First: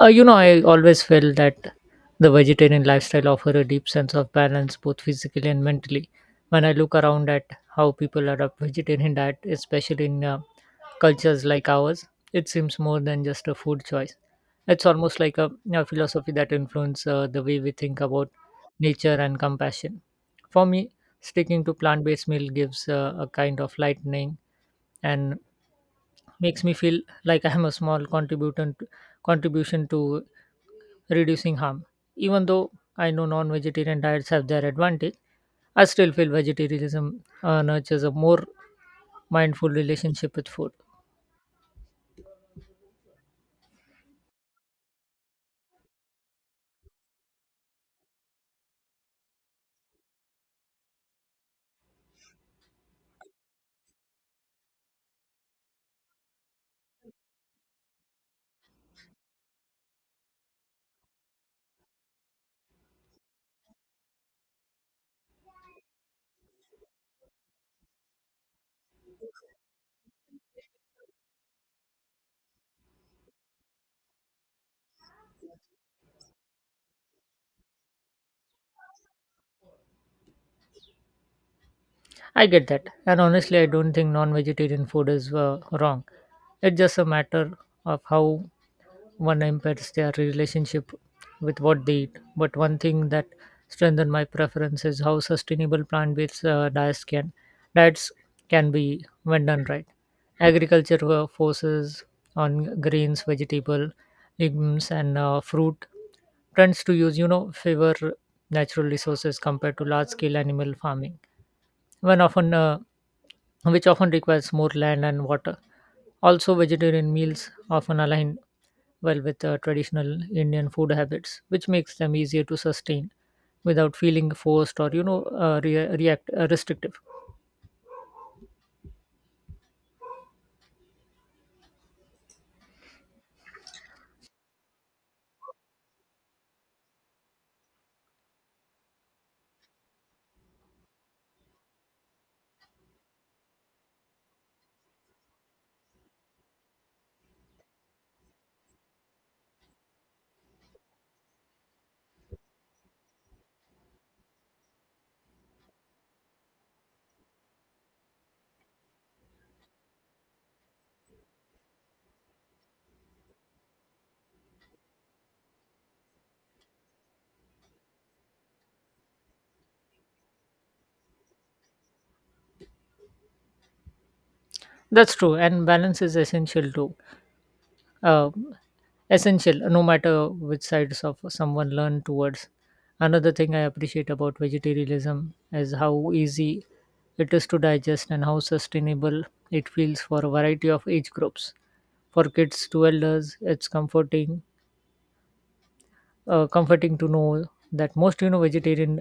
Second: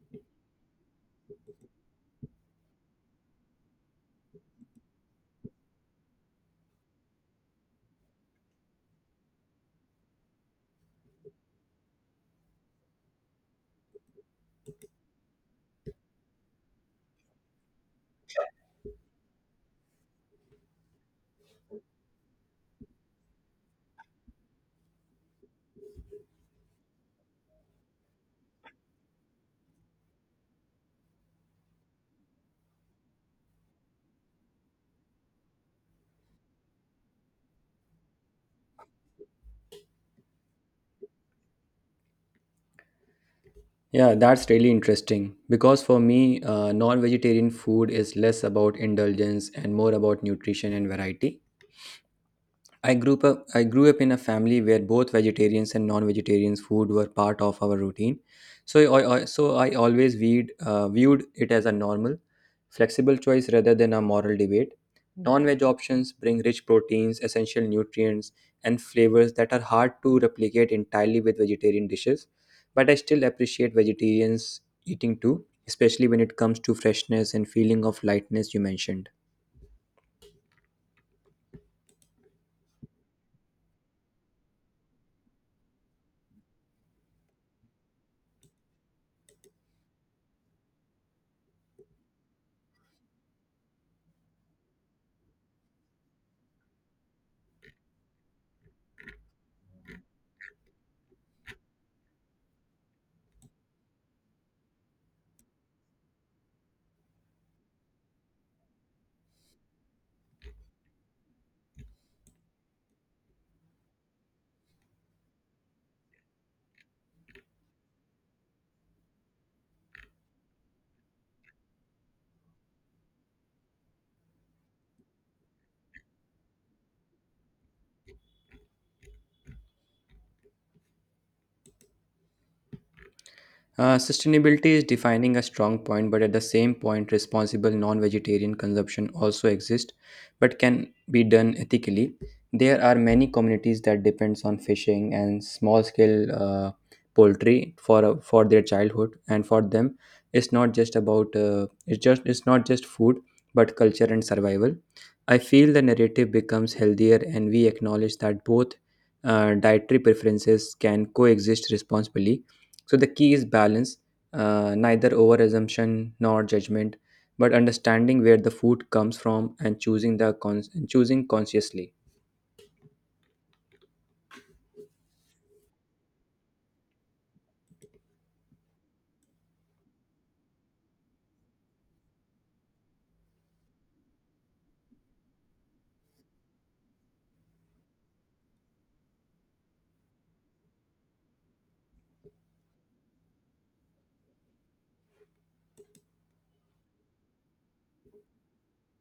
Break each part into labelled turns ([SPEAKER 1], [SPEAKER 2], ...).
[SPEAKER 1] I always felt that the vegetarian lifestyle offers a deep sense of balance, both physically and mentally. When I look around at how people adopt vegetarian diet, especially in cultures like ours, it seems more than just a food choice. It's almost like a philosophy that influences the way we think about nature and compassion. For me, sticking to plant-based meal gives a kind of lightening and makes me feel like I am a small contributor contribution to reducing harm. Even though I know non vegetarian diets have their advantage, I still feel vegetarianism nurtures a more mindful relationship with food.
[SPEAKER 2] Yeah, that's really interesting because for me, non vegetarian food is less about indulgence and more about nutrition and variety. I grew up in a family where both vegetarians and non-vegetarians food were part of our routine. So I always viewed it as a normal, flexible choice rather than a moral debate. Non-veg options bring rich proteins, essential nutrients, and flavors that are hard to replicate entirely with vegetarian dishes. But I still appreciate vegetarians eating too, especially when it comes to freshness and feeling of lightness you mentioned.
[SPEAKER 1] I get that. And honestly, I don't think non vegetarian food is wrong. It's just a matter of how one impacts their relationship with what they eat. But one thing that strengthened my preference is how sustainable plant based diets can be when done right. Agriculture forces on grains, vegetable, legumes, and fruit trends to use, you know, favor natural resources compared to large scale animal farming when often which often requires more land and water. Also, vegetarian meals often align well with traditional Indian food habits, which makes them easier to sustain without feeling forced or you know re- react restrictive.
[SPEAKER 2] Sustainability is defining a strong point, but at the same point, responsible non vegetarian consumption also exists but can be done ethically. There are many communities that depends on fishing and small scale poultry for their childhood, and for them, it's not just food, but culture and survival. I feel the narrative becomes healthier, and we acknowledge that both dietary preferences can coexist responsibly so the key is balance, neither over assumption nor judgment, but understanding where the food comes from and choosing choosing consciously.
[SPEAKER 1] That's true, and balance is essential too uh, essential no matter which sides of someone learn towards another thing I appreciate about vegetarianism is how easy it is to digest and how sustainable it feels for a variety of age groups for kids to elders it's comforting to know that most you know vegetarian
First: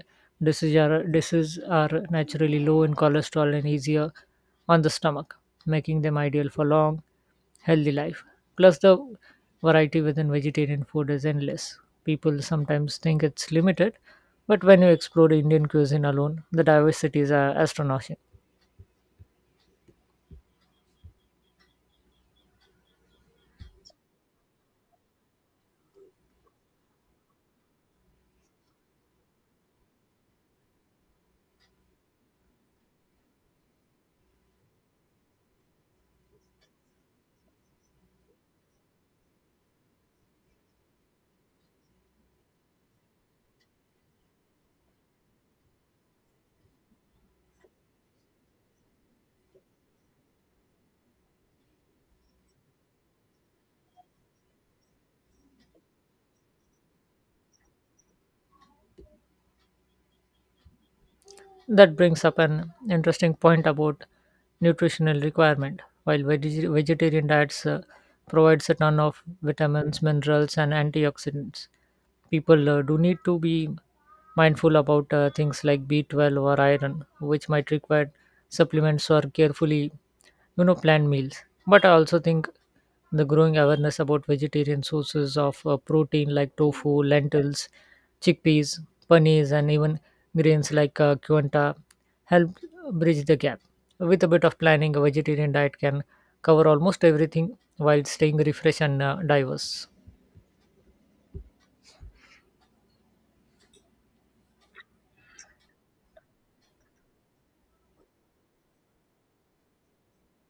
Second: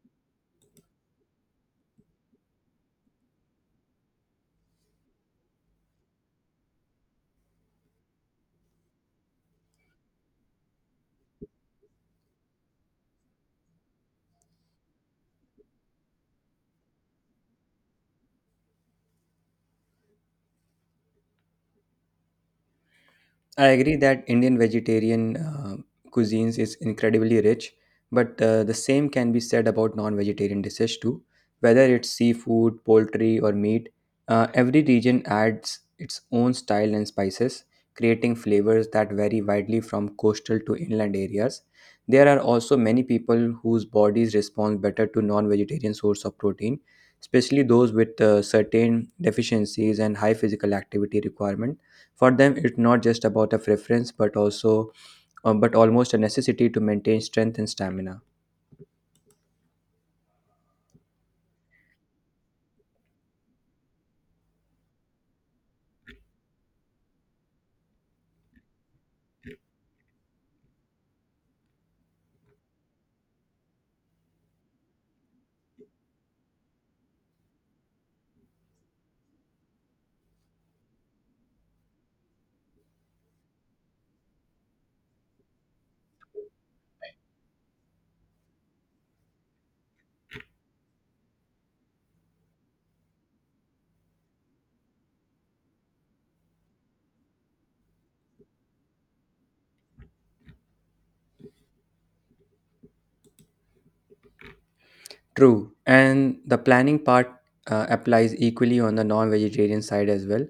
[SPEAKER 1] dishes are naturally low in cholesterol and easier on the stomach, making them ideal for long, healthy life. Plus, the variety within vegetarian food is endless. People sometimes think it's limited, but when you explore Indian cuisine alone, the diversity is astonishing.
[SPEAKER 2] I agree that Indian vegetarian cuisines is incredibly rich, but the same can be said about non-vegetarian dishes too. Whether it's seafood, poultry, or meat, every region adds its own style and spices, creating flavors that vary widely from coastal to inland areas. There are also many people whose bodies respond better to non-vegetarian source of protein, especially those with certain deficiencies and high physical activity requirement for them, it's not just about a preference, but also, but almost a necessity to maintain strength and stamina.
[SPEAKER 1] That brings up an interesting point about nutritional requirement. While vegetarian diets provides a ton of vitamins, minerals, and antioxidants, people do need to be mindful about things like B12 or iron, which might require supplements or carefully, you know, planned meals. But I also think the growing awareness about vegetarian sources of protein like tofu, lentils, chickpeas, paneers, and even grains like quinoa helped bridge the gap. With a bit of planning, a vegetarian diet can cover almost everything while staying refreshed and diverse.
[SPEAKER 2] True, and the planning part applies equally on the non vegetarian side as well.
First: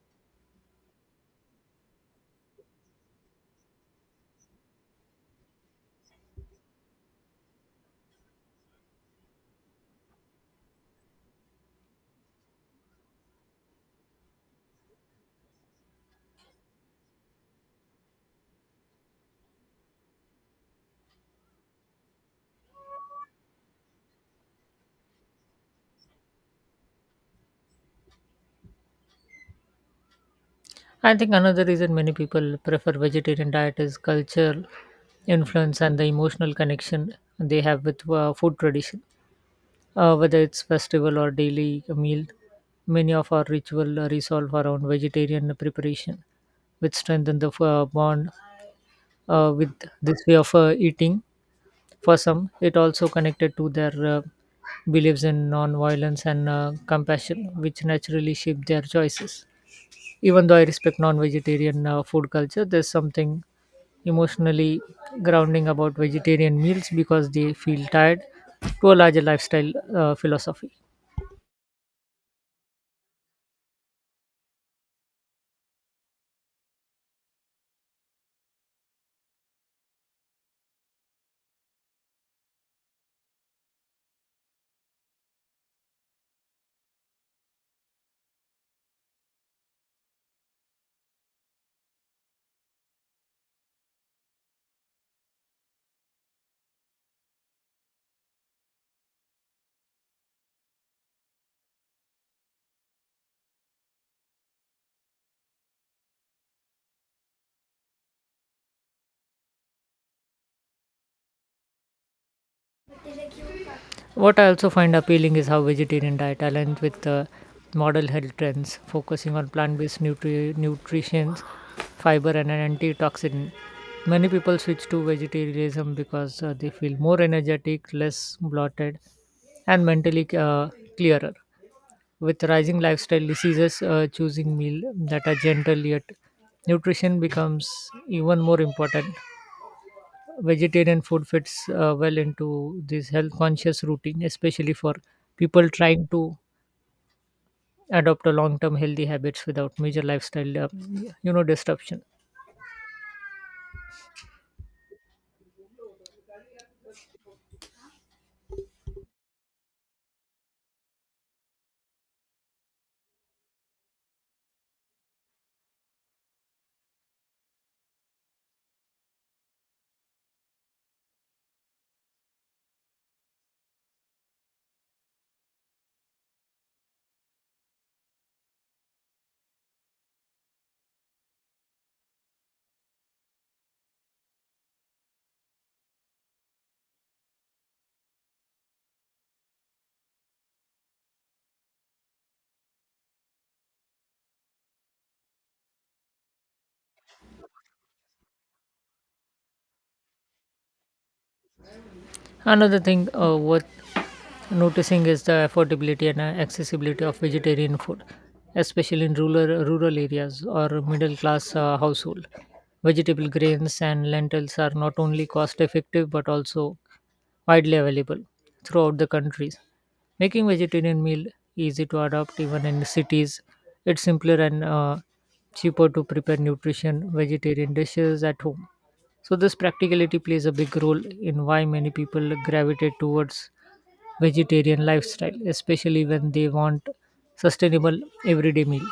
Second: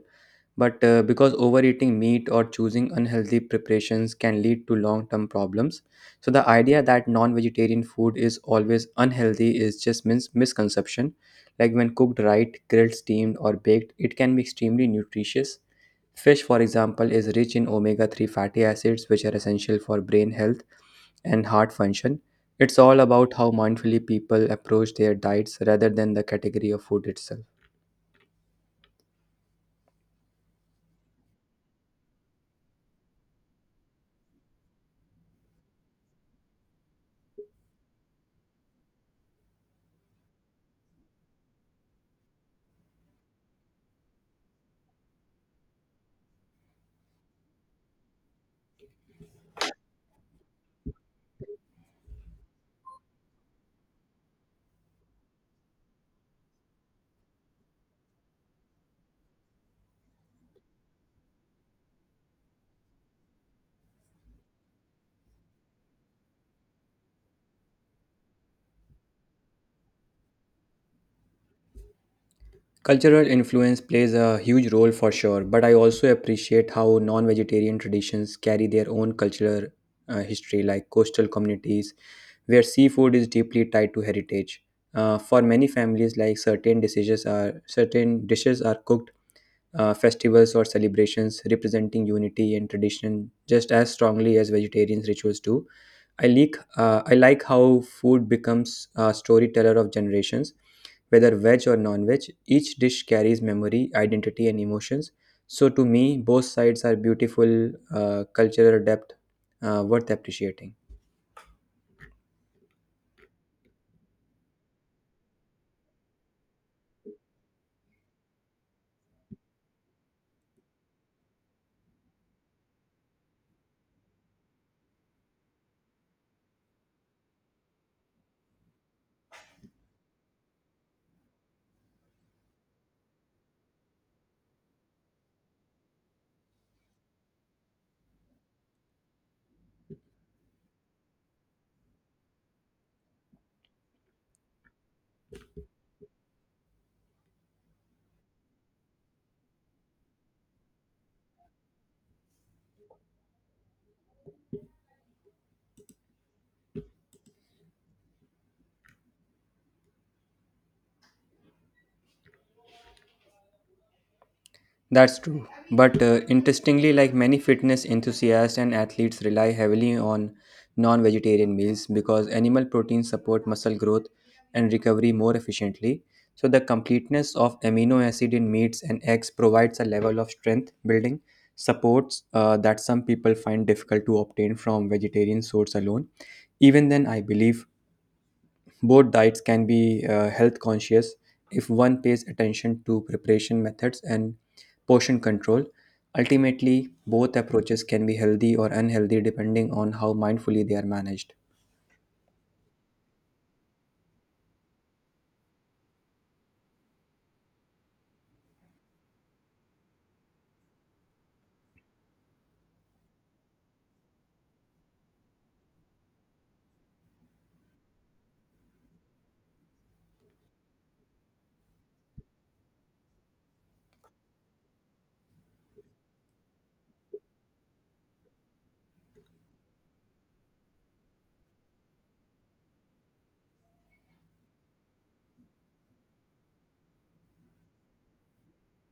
[SPEAKER 2] But because overeating meat or choosing unhealthy preparations can lead to long term problems, so the idea that non vegetarian food is always unhealthy is just misconception. Like when cooked right, grilled, steamed, or baked, it can be extremely nutritious. Fish, for example, is rich in omega 3 fatty acids, which are essential for brain health and heart function. It's all about how mindfully people approach their diets rather than the category of food itself.
[SPEAKER 1] I think another reason many people prefer vegetarian diet is cultural influence and the emotional connection they have with food tradition. Whether it's festival or daily meal, many of our ritual resolve around vegetarian preparation, which strengthen the bond with this way of eating. For some, it also connected to their beliefs in non-violence and compassion, which naturally shape their choices. Even though I respect non-vegetarian food culture, there's something emotionally grounding about vegetarian meals because they feel tied to a larger lifestyle philosophy.
[SPEAKER 2] Cultural influence plays a huge role for sure, but I also appreciate how non vegetarian traditions carry their own cultural history, like coastal communities where seafood is deeply tied to heritage. For many families, like certain dishes are cooked festivals or celebrations representing unity and tradition just as strongly as vegetarian rituals do. I like how food becomes a storyteller of generations, whether veg or non-veg. Each dish carries memory, identity, and emotions. So to me, both sides are beautiful cultural depth worth appreciating.
[SPEAKER 1] What I also find appealing is how vegetarian diet aligns with modern health trends, focusing on plant-based nutrition, fiber, and an antioxidant. Many people switch to vegetarianism because they feel more energetic, less bloated, and mentally clearer. With rising lifestyle diseases, choosing meal that are gentle yet nutrition becomes even more important vegetarian food fits well into this health conscious routine, especially for people trying to adopt a long term healthy habits without major lifestyle disruption.
[SPEAKER 2] That's true. But interestingly, like many fitness enthusiasts and athletes rely heavily on non vegetarian meals because animal proteins support muscle growth and recovery more efficiently. So, the completeness of amino acid in meats and eggs provides a level of strength building supports that some people find difficult to obtain from vegetarian source alone. Even then, I believe both diets can be health conscious if one pays attention to preparation methods and portion control. Ultimately, both approaches can be healthy or unhealthy depending on how mindfully they are managed.
[SPEAKER 1] Another thing worth noticing is the affordability and accessibility of vegetarian food, especially in rural areas or middle class household. Vegetable grains and lentils are not only cost effective but also widely available throughout the countries. Making vegetarian meal easy to adopt even in cities. It's simpler and cheaper to prepare nutrition vegetarian dishes at home. So this practicality plays a big role in why many people gravitate towards vegetarian lifestyle, especially when they want sustainable everyday meal.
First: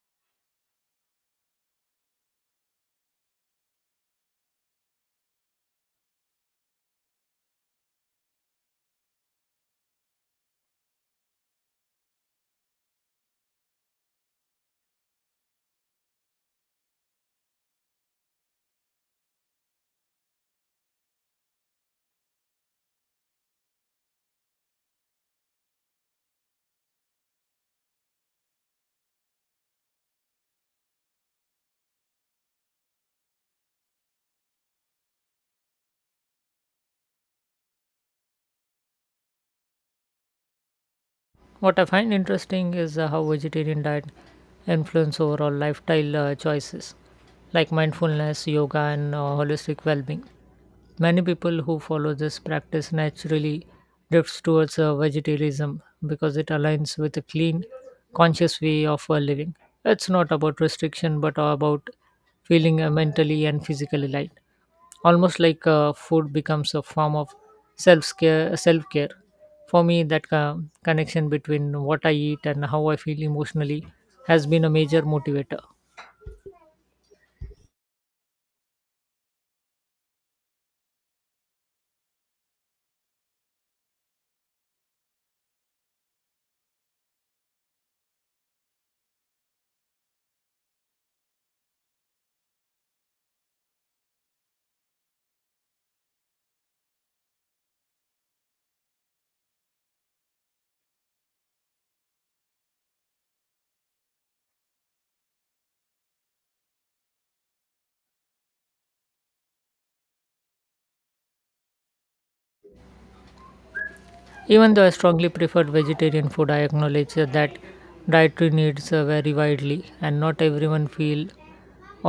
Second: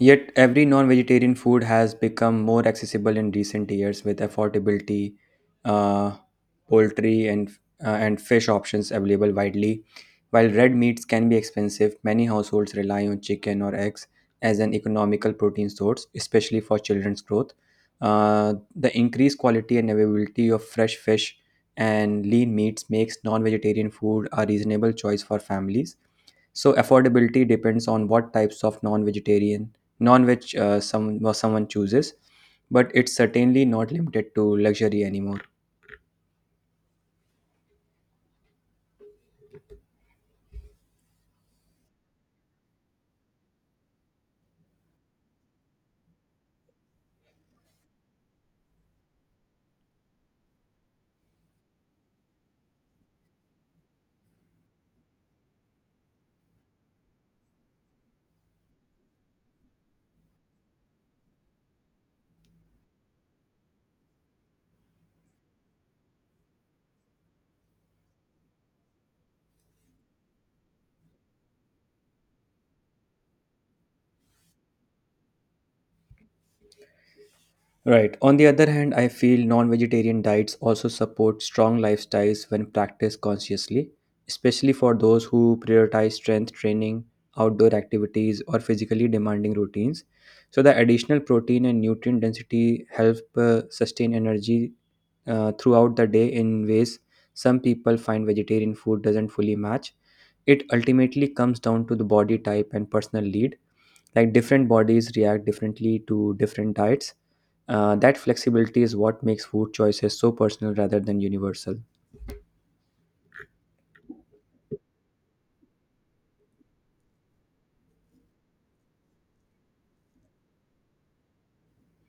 [SPEAKER 2] Yet, every non vegetarian food has become more accessible in recent years with affordability, uh, poultry, and, and fish options available widely. While red meats can be expensive, many households rely on chicken or eggs as an economical protein source, especially for children's growth. The increased quality and availability of fresh fish and lean meats makes non vegetarian food a reasonable choice for families so affordability depends on what types of non-veg some or someone chooses, but it's certainly not limited to luxury anymore.
[SPEAKER 1] What I find interesting is how vegetarian diet influence overall lifestyle choices like mindfulness, yoga, and holistic well-being. Many people who follow this practice naturally drifts towards vegetarianism because it aligns with a clean, conscious way of living. It's not about restriction, but about feeling mentally and physically light. Almost like food becomes a form of self care for me that connection between what I eat and how I feel emotionally has been a major motivator
[SPEAKER 2] Right. On the other hand, I feel non-vegetarian diets also support strong lifestyles when practiced consciously, especially for those who prioritize strength training, outdoor activities, or physically demanding routines. So the additional protein and nutrient density help sustain energy throughout the day in ways some people find vegetarian food doesn't fully match. It ultimately comes down to the body type and personal need. Like different bodies react differently to different diets. That flexibility is what makes food choices so personal rather than universal.
[SPEAKER 1] even though I strongly preferred vegetarian food I acknowledge that dietary needs vary widely and not everyone feel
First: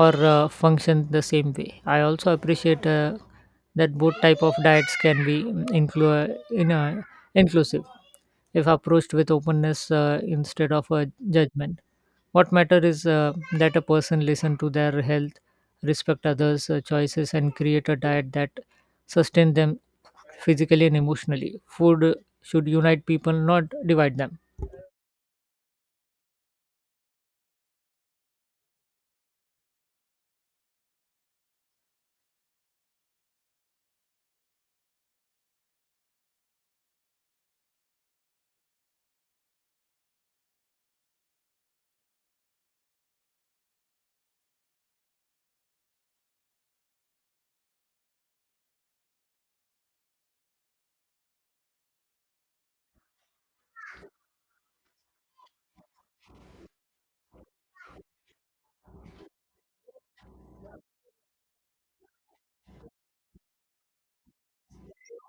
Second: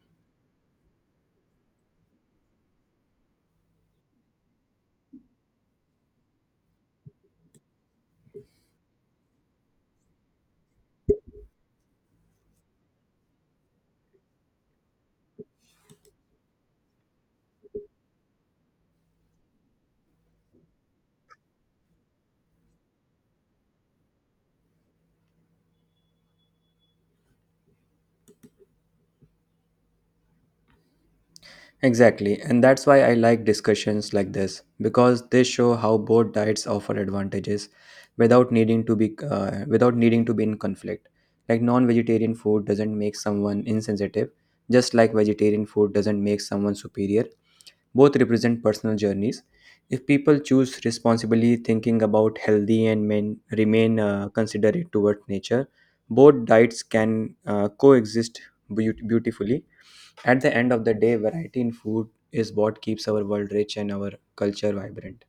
[SPEAKER 1] or function the same way I also appreciate that both type of diets can be inclu- in, uh, inclusive if approached with openness instead of a judgment. What matters is that a person listen to their health, respect others' choices, and create a diet that sustain them physically and emotionally. Food should unite people, not divide them.
[SPEAKER 2] Exactly, and that's why I like discussions like this because they show how both diets offer advantages without needing to be in conflict. Like non-vegetarian food doesn't make someone insensitive, just like vegetarian food doesn't make someone superior. Both represent personal journeys. If people choose responsibly, thinking about healthy and men remain considerate toward nature, both diets can coexist beautifully at the end of the day, variety in food is what keeps our world rich and our culture vibrant.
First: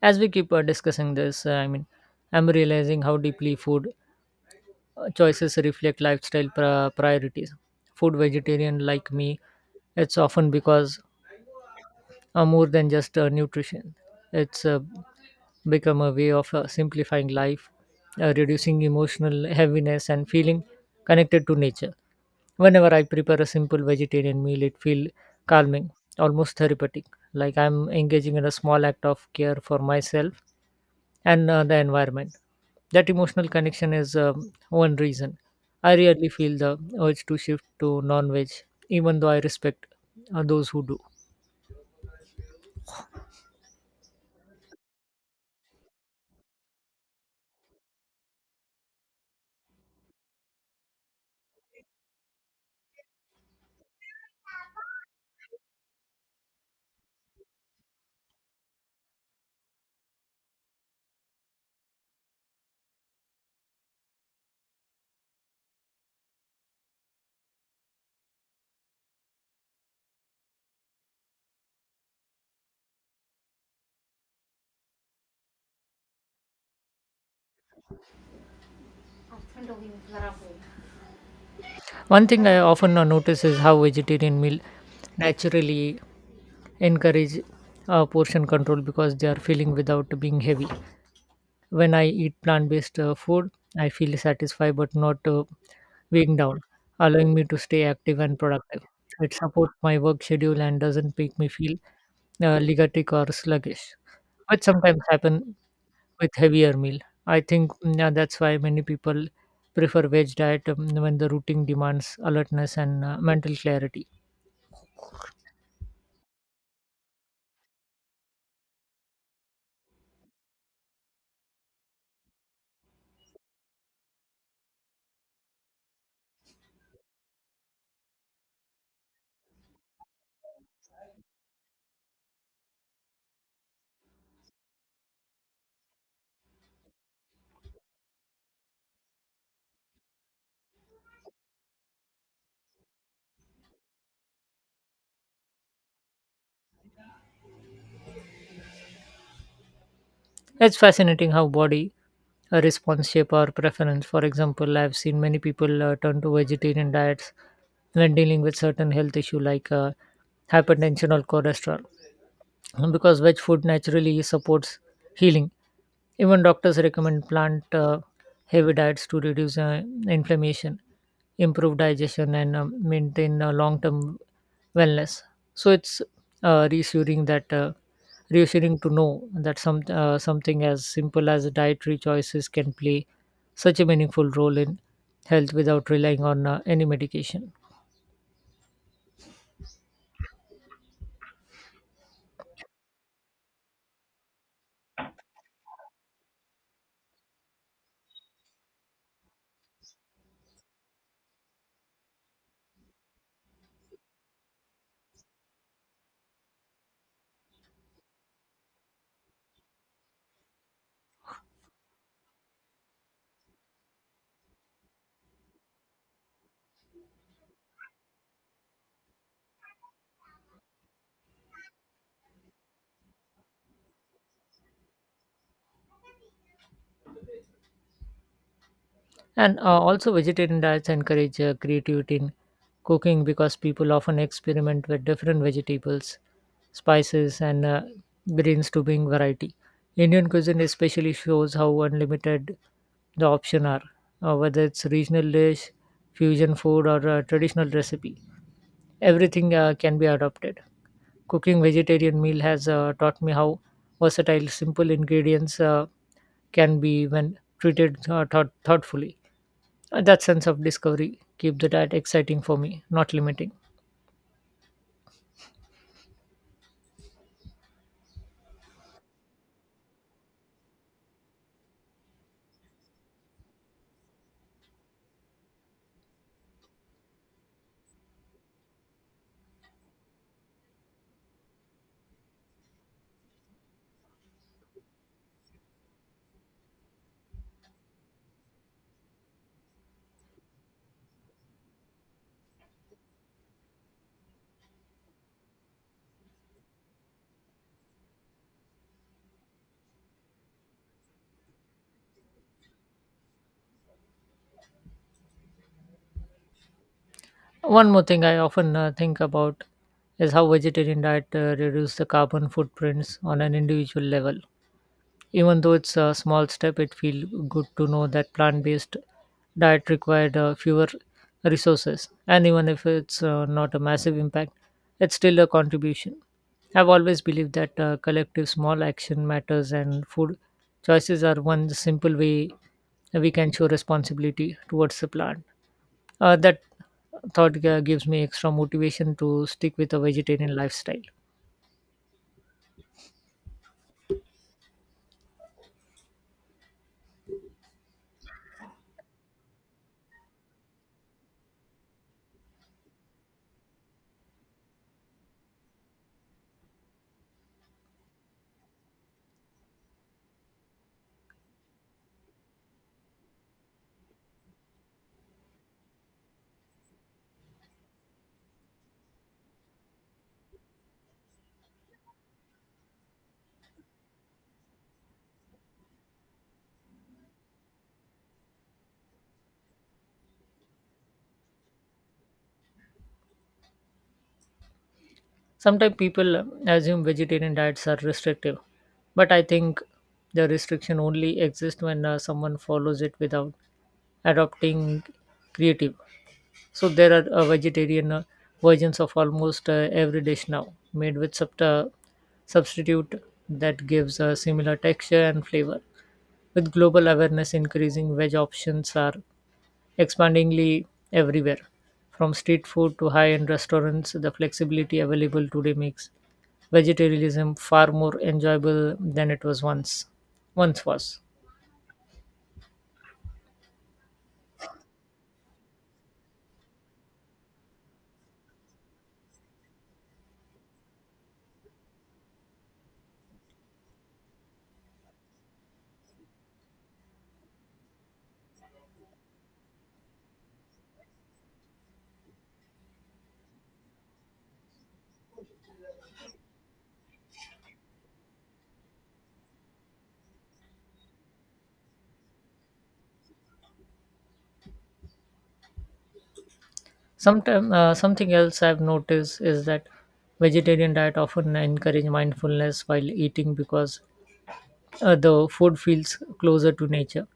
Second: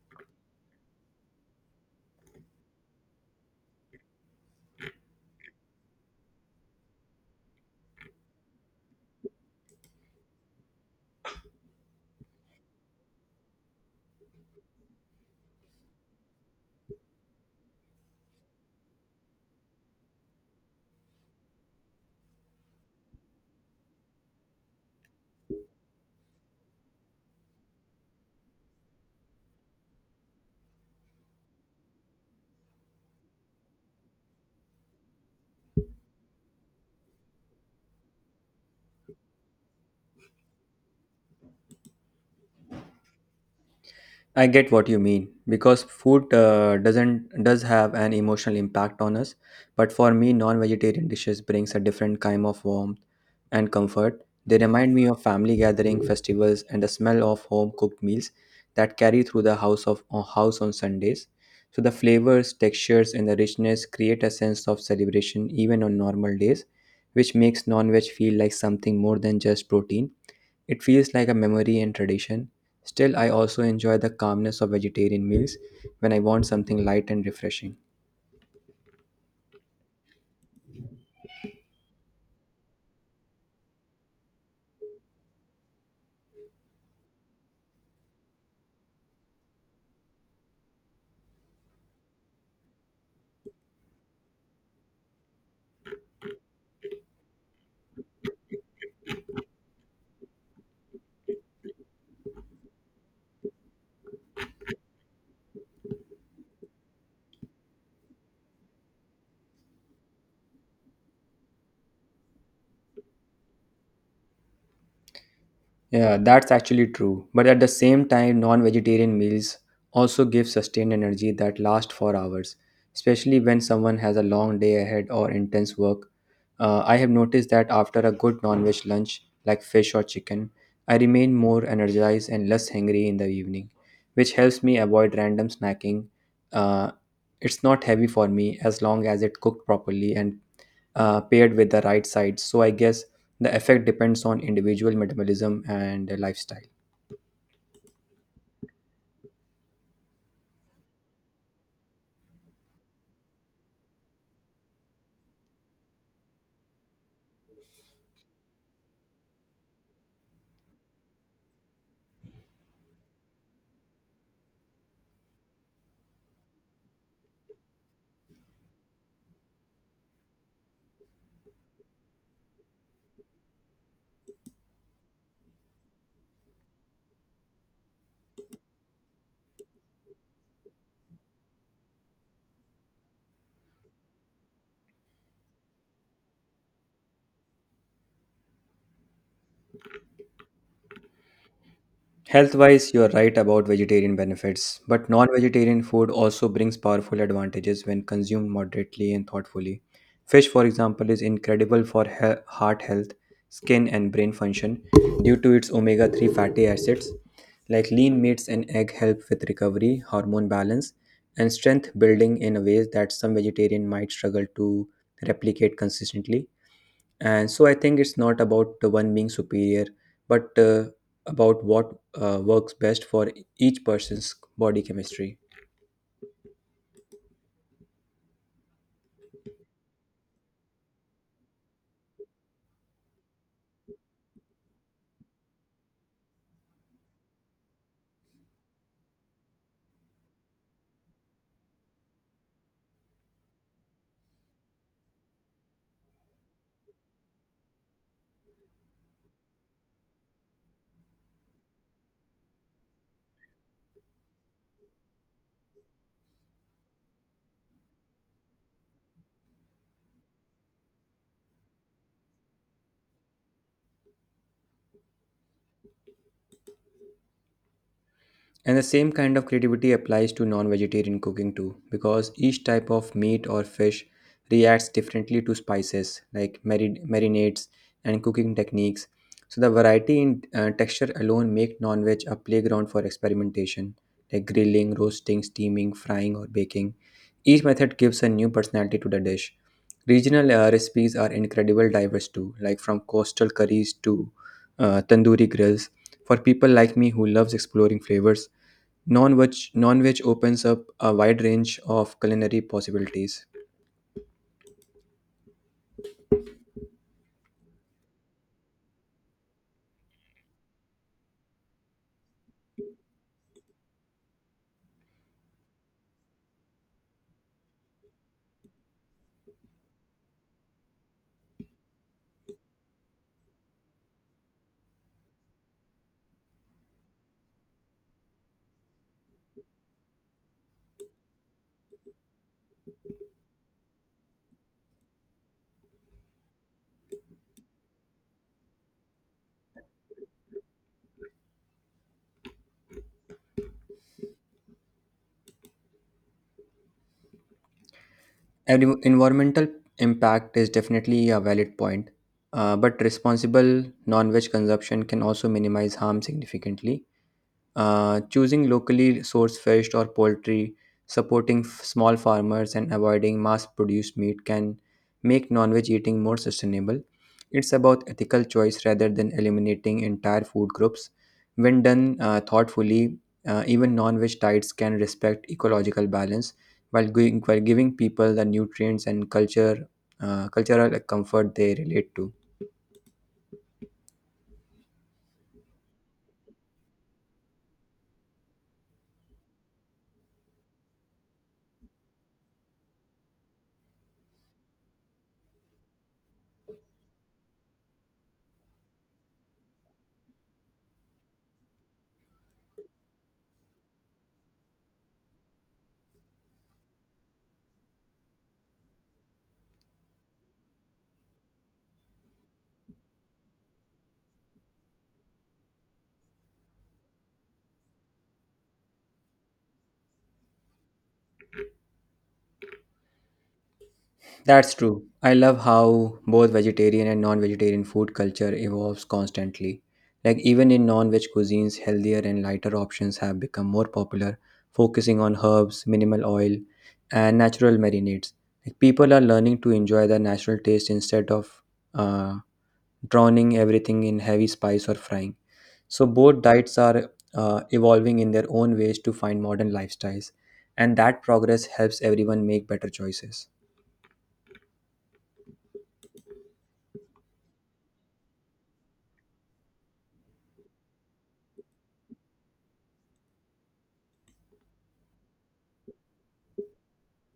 [SPEAKER 1] As we keep discussing this, I'm realizing how deeply food choices reflect lifestyle priorities. Food vegetarian like me, it's often because more than just nutrition. It's become a way of simplifying life, reducing emotional heaviness, and feeling connected to nature. Whenever I prepare a simple vegetarian meal, it feels calming, almost therapeutic, like I'm engaging in a small act of care for myself and the environment. That emotional connection is one reason. I rarely feel the urge to shift to non veg, even though I respect those who do.
[SPEAKER 2] I get what you mean because food doesn't does have an emotional impact on us, but for me, non-vegetarian dishes brings a different kind of warmth and comfort. They remind me of family gathering, festivals, and the smell of home-cooked meals that carry through the house of house on Sundays. So the flavors, textures, and the richness create a sense of celebration even on normal days, which makes non-veg feel like something more than just protein. It feels like a memory and tradition. Still, I also enjoy the calmness of vegetarian meals when I want something light and refreshing.
[SPEAKER 1] One thing I often notice is how vegetarian meal naturally encourage portion control because they are filling without being heavy. When I eat plant based food, I feel satisfied but not weighing down, allowing me to stay active and productive. It supports my work schedule and doesn't make me feel lethargic or sluggish, which sometimes happen with heavier meal. I think yeah, that's why many people prefer veg diet when the routine demands alertness and mental clarity.
[SPEAKER 2] Yeah, that's actually true. But at the same time, non vegetarian meals also give sustained energy that lasts for hours, especially when someone has a long day ahead or intense work. I have noticed that after a good non veg lunch, like fish or chicken, I remain more energized and less hungry in the evening, which helps me avoid random snacking. Uh, it's not heavy for me as long as it cooked properly and paired with the right sides. So I guess the effect depends on individual metabolism and lifestyle.
[SPEAKER 1] It's fascinating how body response shape our preference. For example, I've seen many people turn to vegetarian diets when dealing with certain health issue like hypertension or cholesterol because veg food naturally supports healing. Even doctors recommend plant heavy diets to reduce inflammation, improve digestion, and maintain long term wellness. So it's uh, reassuring that uh, reassuring to know that something as simple as dietary choices can play such a meaningful role in health without relying on any medication.
[SPEAKER 2] Health wise, you're right about vegetarian benefits, but non vegetarian food also brings powerful advantages when consumed moderately and thoughtfully. Fish, for example, is incredible for heart health, skin, and brain function due to its omega 3 fatty acids. Like lean meats and egg help with recovery, hormone balance, and strength building in a ways that some vegetarian might struggle to replicate consistently. And so I think it's not about the one being superior but about what works best for each person's body chemistry.
[SPEAKER 1] And also, vegetarian diets encourage creativity in cooking because people often experiment with different vegetables, spices, and greens to bring variety. Indian cuisine especially shows how unlimited the options are, whether it's regional dish, fusion food, or a traditional recipe. Everything can be adopted. Cooking vegetarian meal has taught me how versatile simple ingredients can be when treated thoughtfully. That sense of discovery keep the diet exciting for me, not limiting.
[SPEAKER 2] And the same kind of creativity applies to non vegetarian cooking too, because each type of meat or fish reacts differently to spices like marinades and cooking techniques. So, the variety in texture alone make non veg a playground for experimentation like grilling, roasting, steaming, frying, or baking. Each method gives a new personality to the dish. Regional recipes are incredible diverse too, like from coastal curries to tandoori grills. For people like me who loves exploring flavors, non-veg opens up a wide range of culinary possibilities.
[SPEAKER 1] One more thing I often think about is how vegetarian diet reduce the carbon footprints on an individual level. Even though it's a small step, it feels good to know that plant-based diet required fewer resources. And even if it's not a massive impact, it's still a contribution. I've always believed that collective small action matters, and food choices are one simple way we can show responsibility towards the plant. That thought gives me extra motivation to stick with a vegetarian lifestyle.
[SPEAKER 2] Environmental impact is definitely a valid point, but responsible non-veg consumption can also minimize harm significantly. Choosing locally sourced fish or poultry, supporting small farmers, and avoiding mass produced meat can make non veg eating more sustainable. It's about ethical choice rather than eliminating entire food groups. When done thoughtfully, even non veg diets can respect ecological balance while giving people the nutrients and culture, cultural comfort they relate to.
[SPEAKER 1] Sometimes people assume vegetarian diets are restrictive, but I think the restriction only exists when someone follows it without adopting creative. So there are vegetarian versions of almost every dish now, made with substitute that gives a similar texture and flavor. With global awareness increasing, veg options are expandingly everywhere. From street food to high end restaurants, the flexibility available today makes vegetarianism far more enjoyable than it was once was.
[SPEAKER 2] That's true. I love how both vegetarian and non-vegetarian food culture evolves constantly. Like even in non-veg cuisines, healthier and lighter options have become more popular, focusing on herbs, minimal oil, and natural marinades. Like people are learning to enjoy the natural taste instead of uh, drowning everything in heavy spice or frying. So both diets are evolving in their own ways to find modern lifestyles, and that progress helps everyone make better choices.
[SPEAKER 1] Sometime, something else I've noticed is that vegetarian diet often encourage mindfulness while eating because the food feels closer to nature.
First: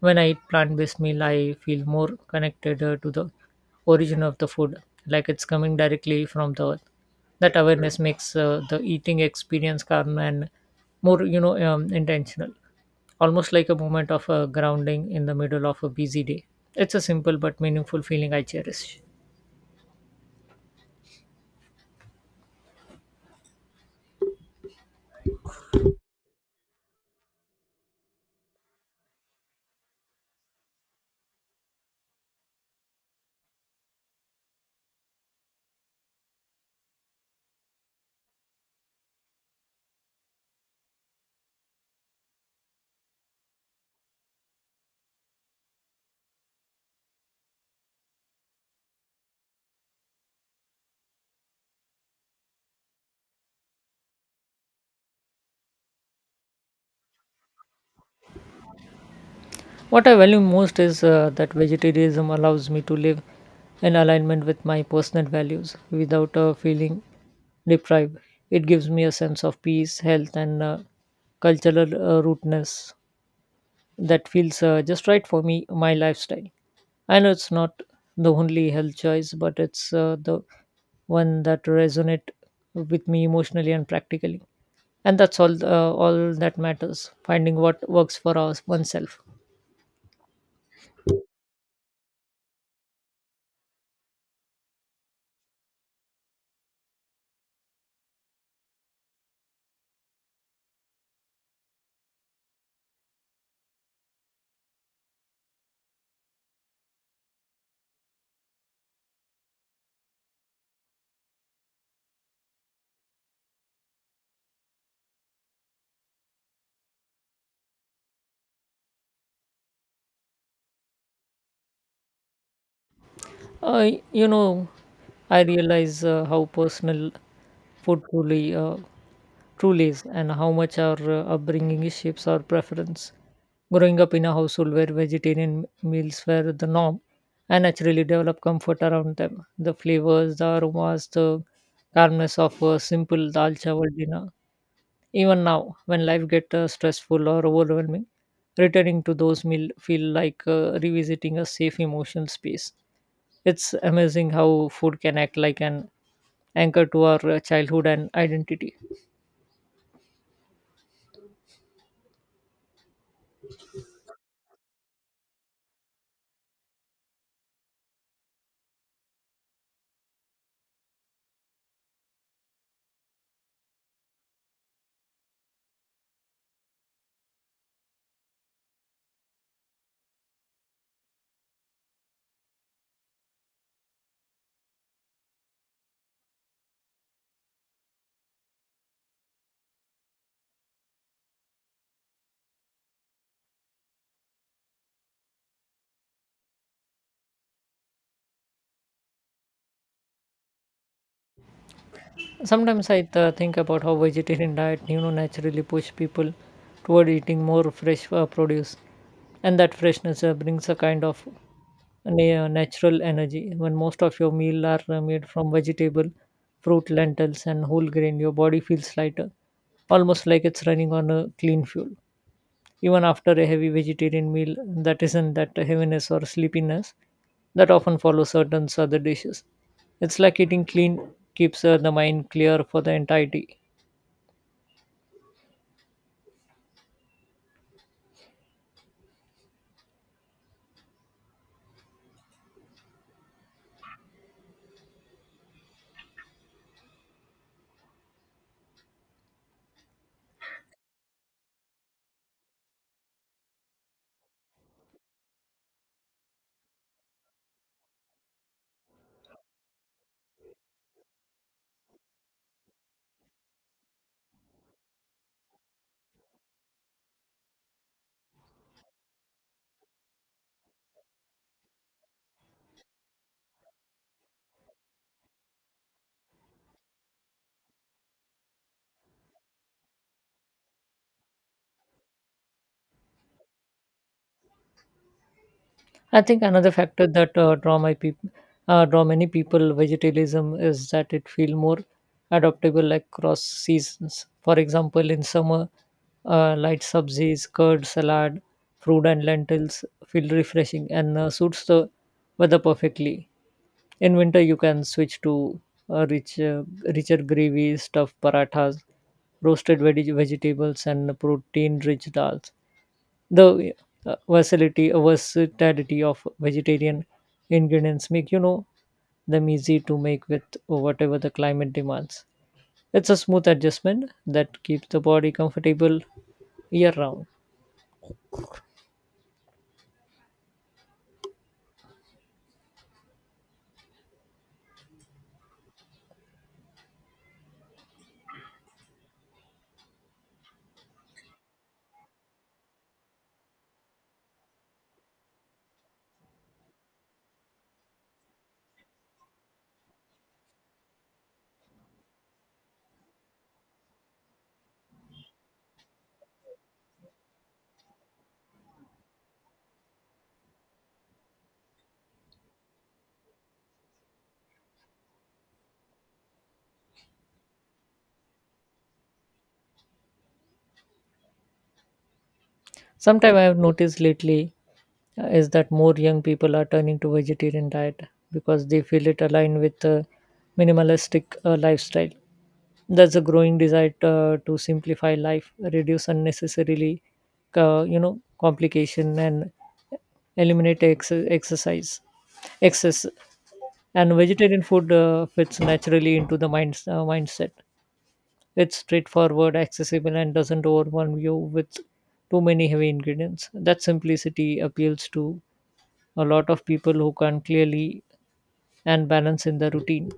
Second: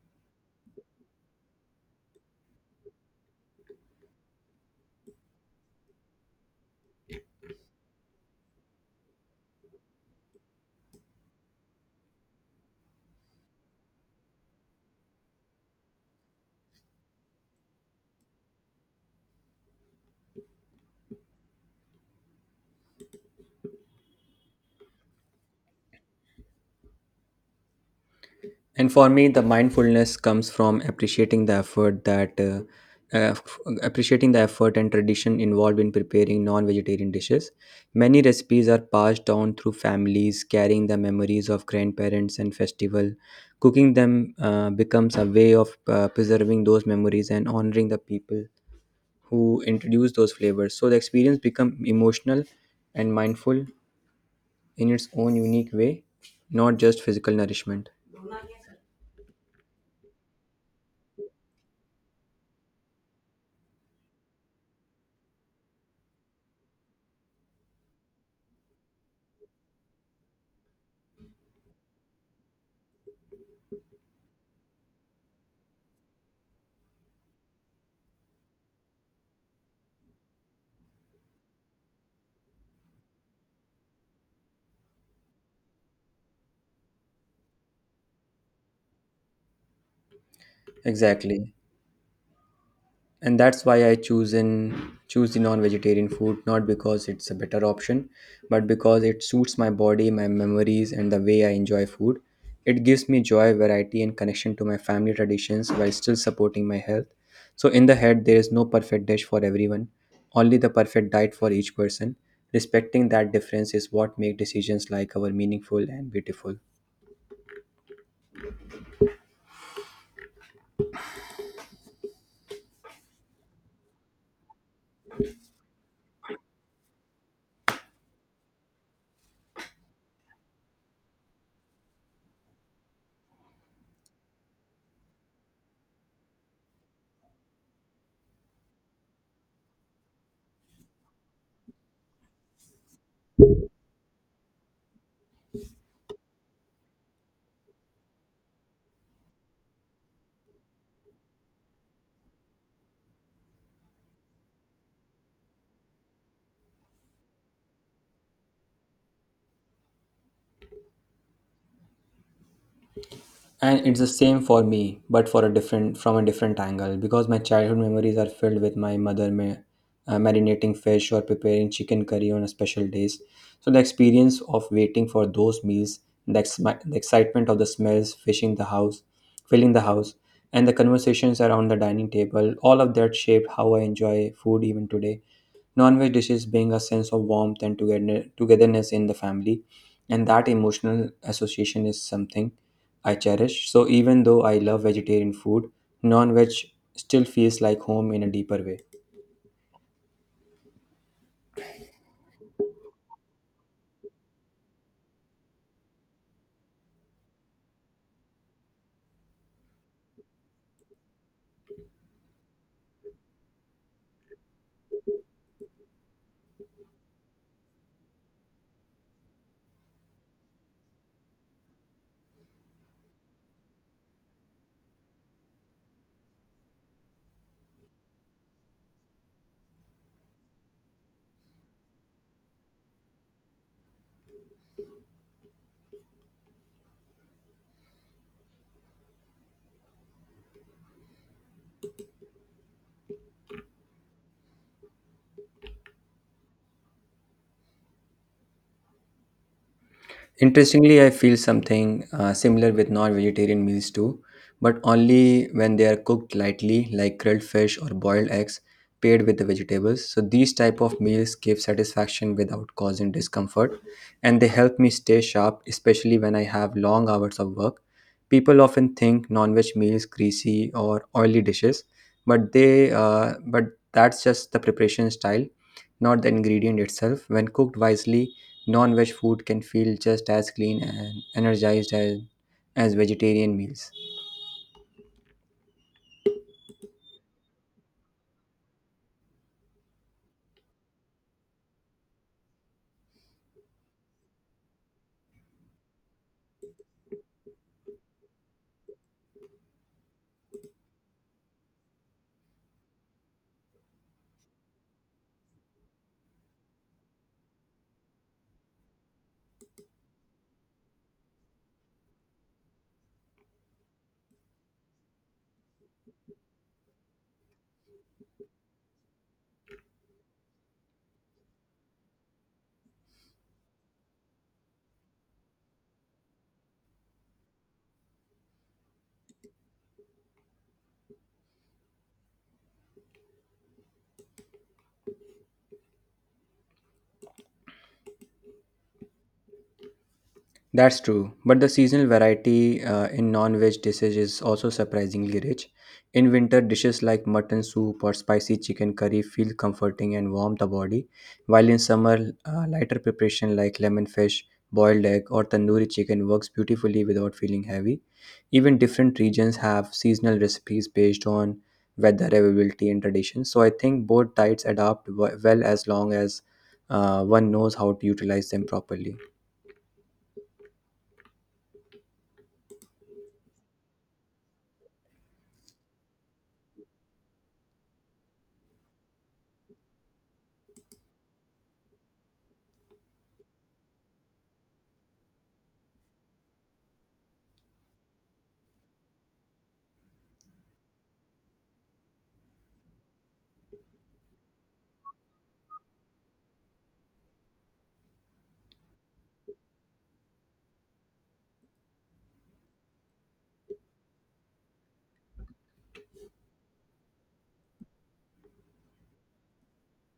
[SPEAKER 1] When I eat plant-based meal, I feel more connected to the origin of the food, like it's coming directly from the earth. That awareness makes the eating experience calm and more, you know, intentional. Almost like a moment of grounding in the middle of a busy day. It's a simple but meaningful feeling I cherish.
[SPEAKER 2] And for me, the mindfulness comes from appreciating the effort that uh, f- appreciating the effort and tradition involved in preparing non-vegetarian dishes. Many recipes are passed down through families, carrying the memories of grandparents and festival. Cooking them becomes a way of preserving those memories and honoring the people who introduce those flavors. So the experience become emotional and mindful in its own unique way, not just physical nourishment.
[SPEAKER 1] What I value most is that vegetarianism allows me to live in alignment with my personal values without feeling deprived. It gives me a sense of peace, health, and cultural rootness that feels just right for me, my lifestyle. I know it's not the only health choice, but it's the one that resonate with me emotionally and practically. And that's all that matters, finding what works for us oneself.
[SPEAKER 2] Exactly. And that's why I choose the non-vegetarian food not because it's a better option but because it suits my body, my memories, and the way I enjoy food. It gives me joy, variety, and connection to my family traditions while still supporting my health. So in the head there is no perfect dish for everyone, only the perfect diet for each person. Respecting that difference is what makes decisions like our meaningful and beautiful.
[SPEAKER 1] You know, I realize how personal food truly is, and how much our upbringing shapes our preference. Growing up in a household where vegetarian meals were the norm, I naturally developed comfort around them: the flavors, the aromas, the calmness of a simple dal chawal dinner. Even now, when life gets stressful or overwhelming, returning to those meal feel like revisiting a safe emotional space. It's amazing how food can act like an anchor to our childhood and identity.
[SPEAKER 2] And it's the same for me but for a different from a different angle because my childhood memories are filled with my mother marinating fish or preparing chicken curry on special days. So the experience of waiting for those meals, the excitement of the smells fishing the house filling the house and the conversations around the dining table, all of that shaped how I enjoy food even today. Non-veg dishes bring a sense of togetherness in the family, and that emotional association is something I cherish. So even though I love vegetarian food, non-veg still feels like home in a deeper way.
[SPEAKER 1] Sometimes I think about how vegetarian diet, you know, naturally push people toward eating more fresh produce, and that freshness brings a kind of natural energy. When most of your meal are made from vegetable, fruit, lentils, and whole grain, your body feels lighter, almost like it's running on a clean fuel. Even after a heavy vegetarian meal, that isn't that heaviness or sleepiness that often follows certain other dishes. It's like eating clean keeps the mind clear for the entire day.
[SPEAKER 2] Interestingly, I feel something similar with non-vegetarian meals too, but only when they are cooked lightly, like grilled fish or boiled eggs, paired with the vegetables. So these type of meals give satisfaction without causing discomfort, and they help me stay sharp, especially when I have long hours of work. People often think non-veg meals greasy or oily dishes, but they but that's just the preparation style, not the ingredient itself. When cooked wisely, non-veg food can feel just as clean and energized as vegetarian meals.
[SPEAKER 1] I think another factor that draw many people vegetarianism is that it feel more adaptable across seasons. For example, in summer, light subsies, curd, salad, fruit and lentils feel refreshing and suits the weather perfectly. In winter, you can switch to uh, rich, uh, richer gravy, stuffed parathas, roasted vegetables, and protein-rich dals. The versatility of vegetarian ingredients make, you know, them easy to make with whatever the climate demands. It's a smooth adjustment that keeps the body comfortable year round.
[SPEAKER 2] That's true, but the seasonal variety in non-veg dishes is also surprisingly rich. In winter, dishes like mutton soup or spicy chicken curry feel comforting and warm the body, while in summer, lighter preparation like lemon fish, boiled egg, or tandoori chicken works beautifully without feeling heavy. Even different regions have seasonal recipes based on weather availability and tradition, so I think both diets adapt well as long as one knows how to utilize them properly.
[SPEAKER 1] Sometime I have noticed lately is that more young people are turning to vegetarian diet because they feel it aligned with a minimalistic lifestyle. There's a growing desire to simplify life, reduce unnecessarily, you know, complication and eliminate ex- exercise excess. And vegetarian food fits naturally into the mindset. It's straightforward, accessible, and doesn't overwhelm you with too many heavy ingredients. That simplicity appeals to a lot of people who can't clearly and balance in the routine.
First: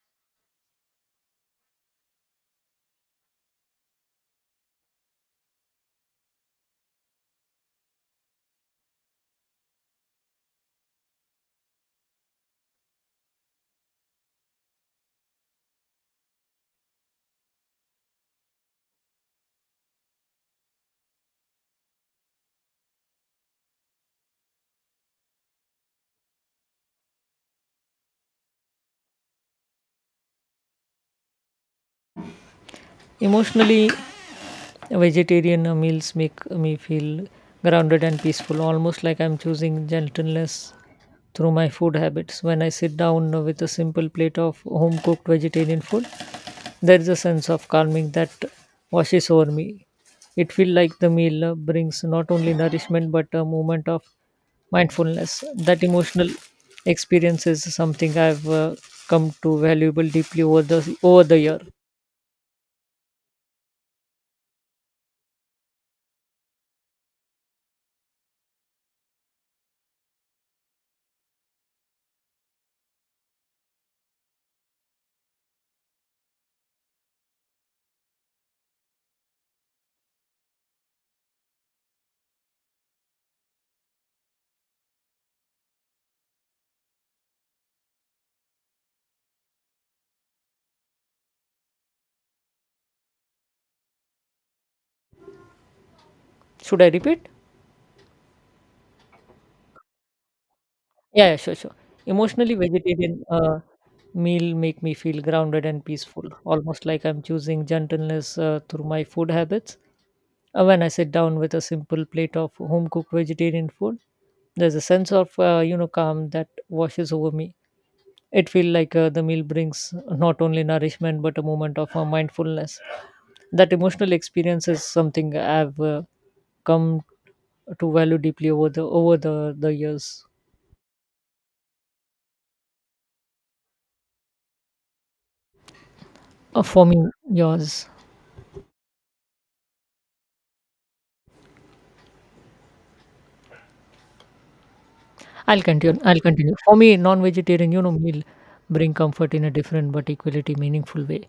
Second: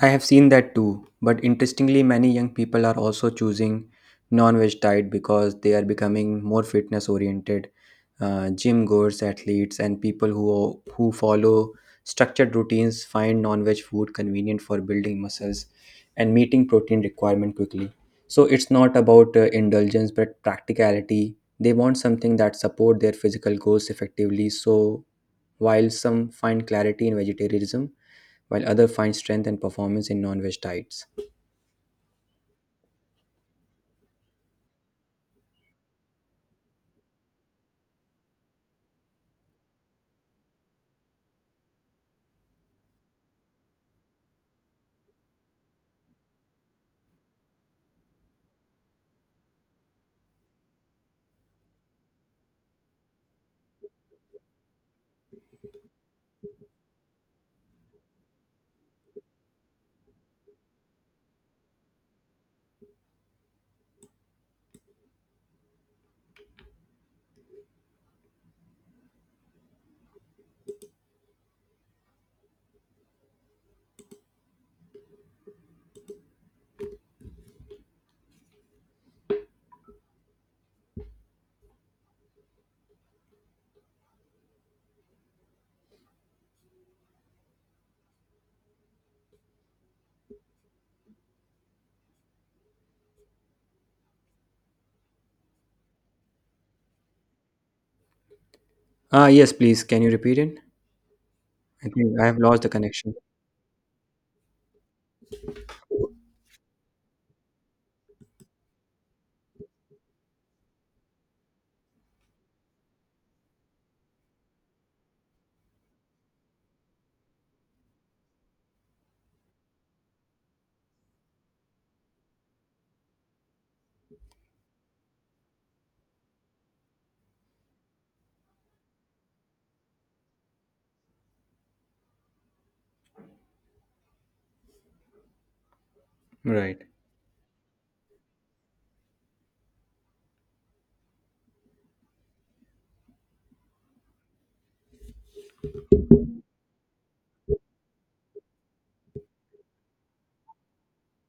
[SPEAKER 2] I have seen that too, but interestingly, many young people are also choosing non veg diet because they are becoming more fitness oriented. Gym goers, athletes, and who follow structured routines find non veg food convenient for building muscles and meeting protein requirement quickly. So it's not about indulgence but practicality. They want something that support their physical goals effectively. So while some find clarity in vegetarianism, while others find strength and performance in non-veg diets.
[SPEAKER 1] Emotionally, vegetarian meals make me feel grounded and peaceful, almost like I'm choosing gentleness through my food habits. When I sit down with a simple plate of home cooked vegetarian food, there is a sense of calming that washes over me. It feels like the meal brings not only nourishment but a moment of mindfulness. That emotional experience is something I've come to valuable deeply over the year. Should I repeat?
[SPEAKER 2] Ah, yes, please. Can you repeat it?
[SPEAKER 1] Yeah, yeah, sure, sure.
[SPEAKER 2] I think I have
[SPEAKER 1] Emotionally,
[SPEAKER 2] lost the connection.
[SPEAKER 1] vegetarian meal make me feel grounded and peaceful, almost like I'm choosing gentleness through my food habits. When I sit down with a simple plate of home cooked vegetarian food, there's a sense of calm that washes over me. It feels like the meal brings not only nourishment but a moment of mindfulness. That emotional experience is something I've come to value deeply over the years.
[SPEAKER 2] Right.
[SPEAKER 1] For me, yours. I'll continue. For me, non-vegetarian, you know, meal bring comfort in a different but equally meaningful way.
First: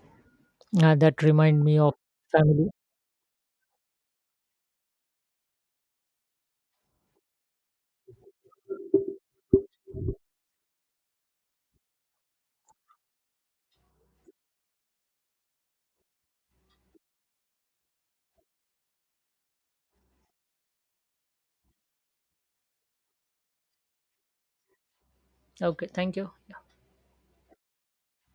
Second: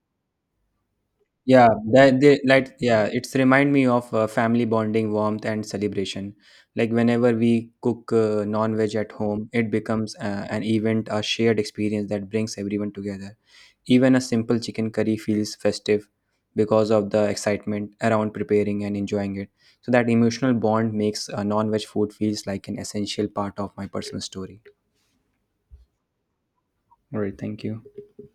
[SPEAKER 1] That remind
[SPEAKER 2] Yeah,
[SPEAKER 1] me of
[SPEAKER 2] that they
[SPEAKER 1] family.
[SPEAKER 2] like yeah, it's remind me of family bonding, warmth, and celebration. Like whenever we cook non-veg at home, it becomes an event, a shared experience that brings everyone together. Even a simple chicken curry feels festive because of the excitement around preparing and enjoying it. So that emotional bond makes non-veg food feels like an essential part of my personal story.
[SPEAKER 1] Okay, thank you.
[SPEAKER 2] All right, thank you.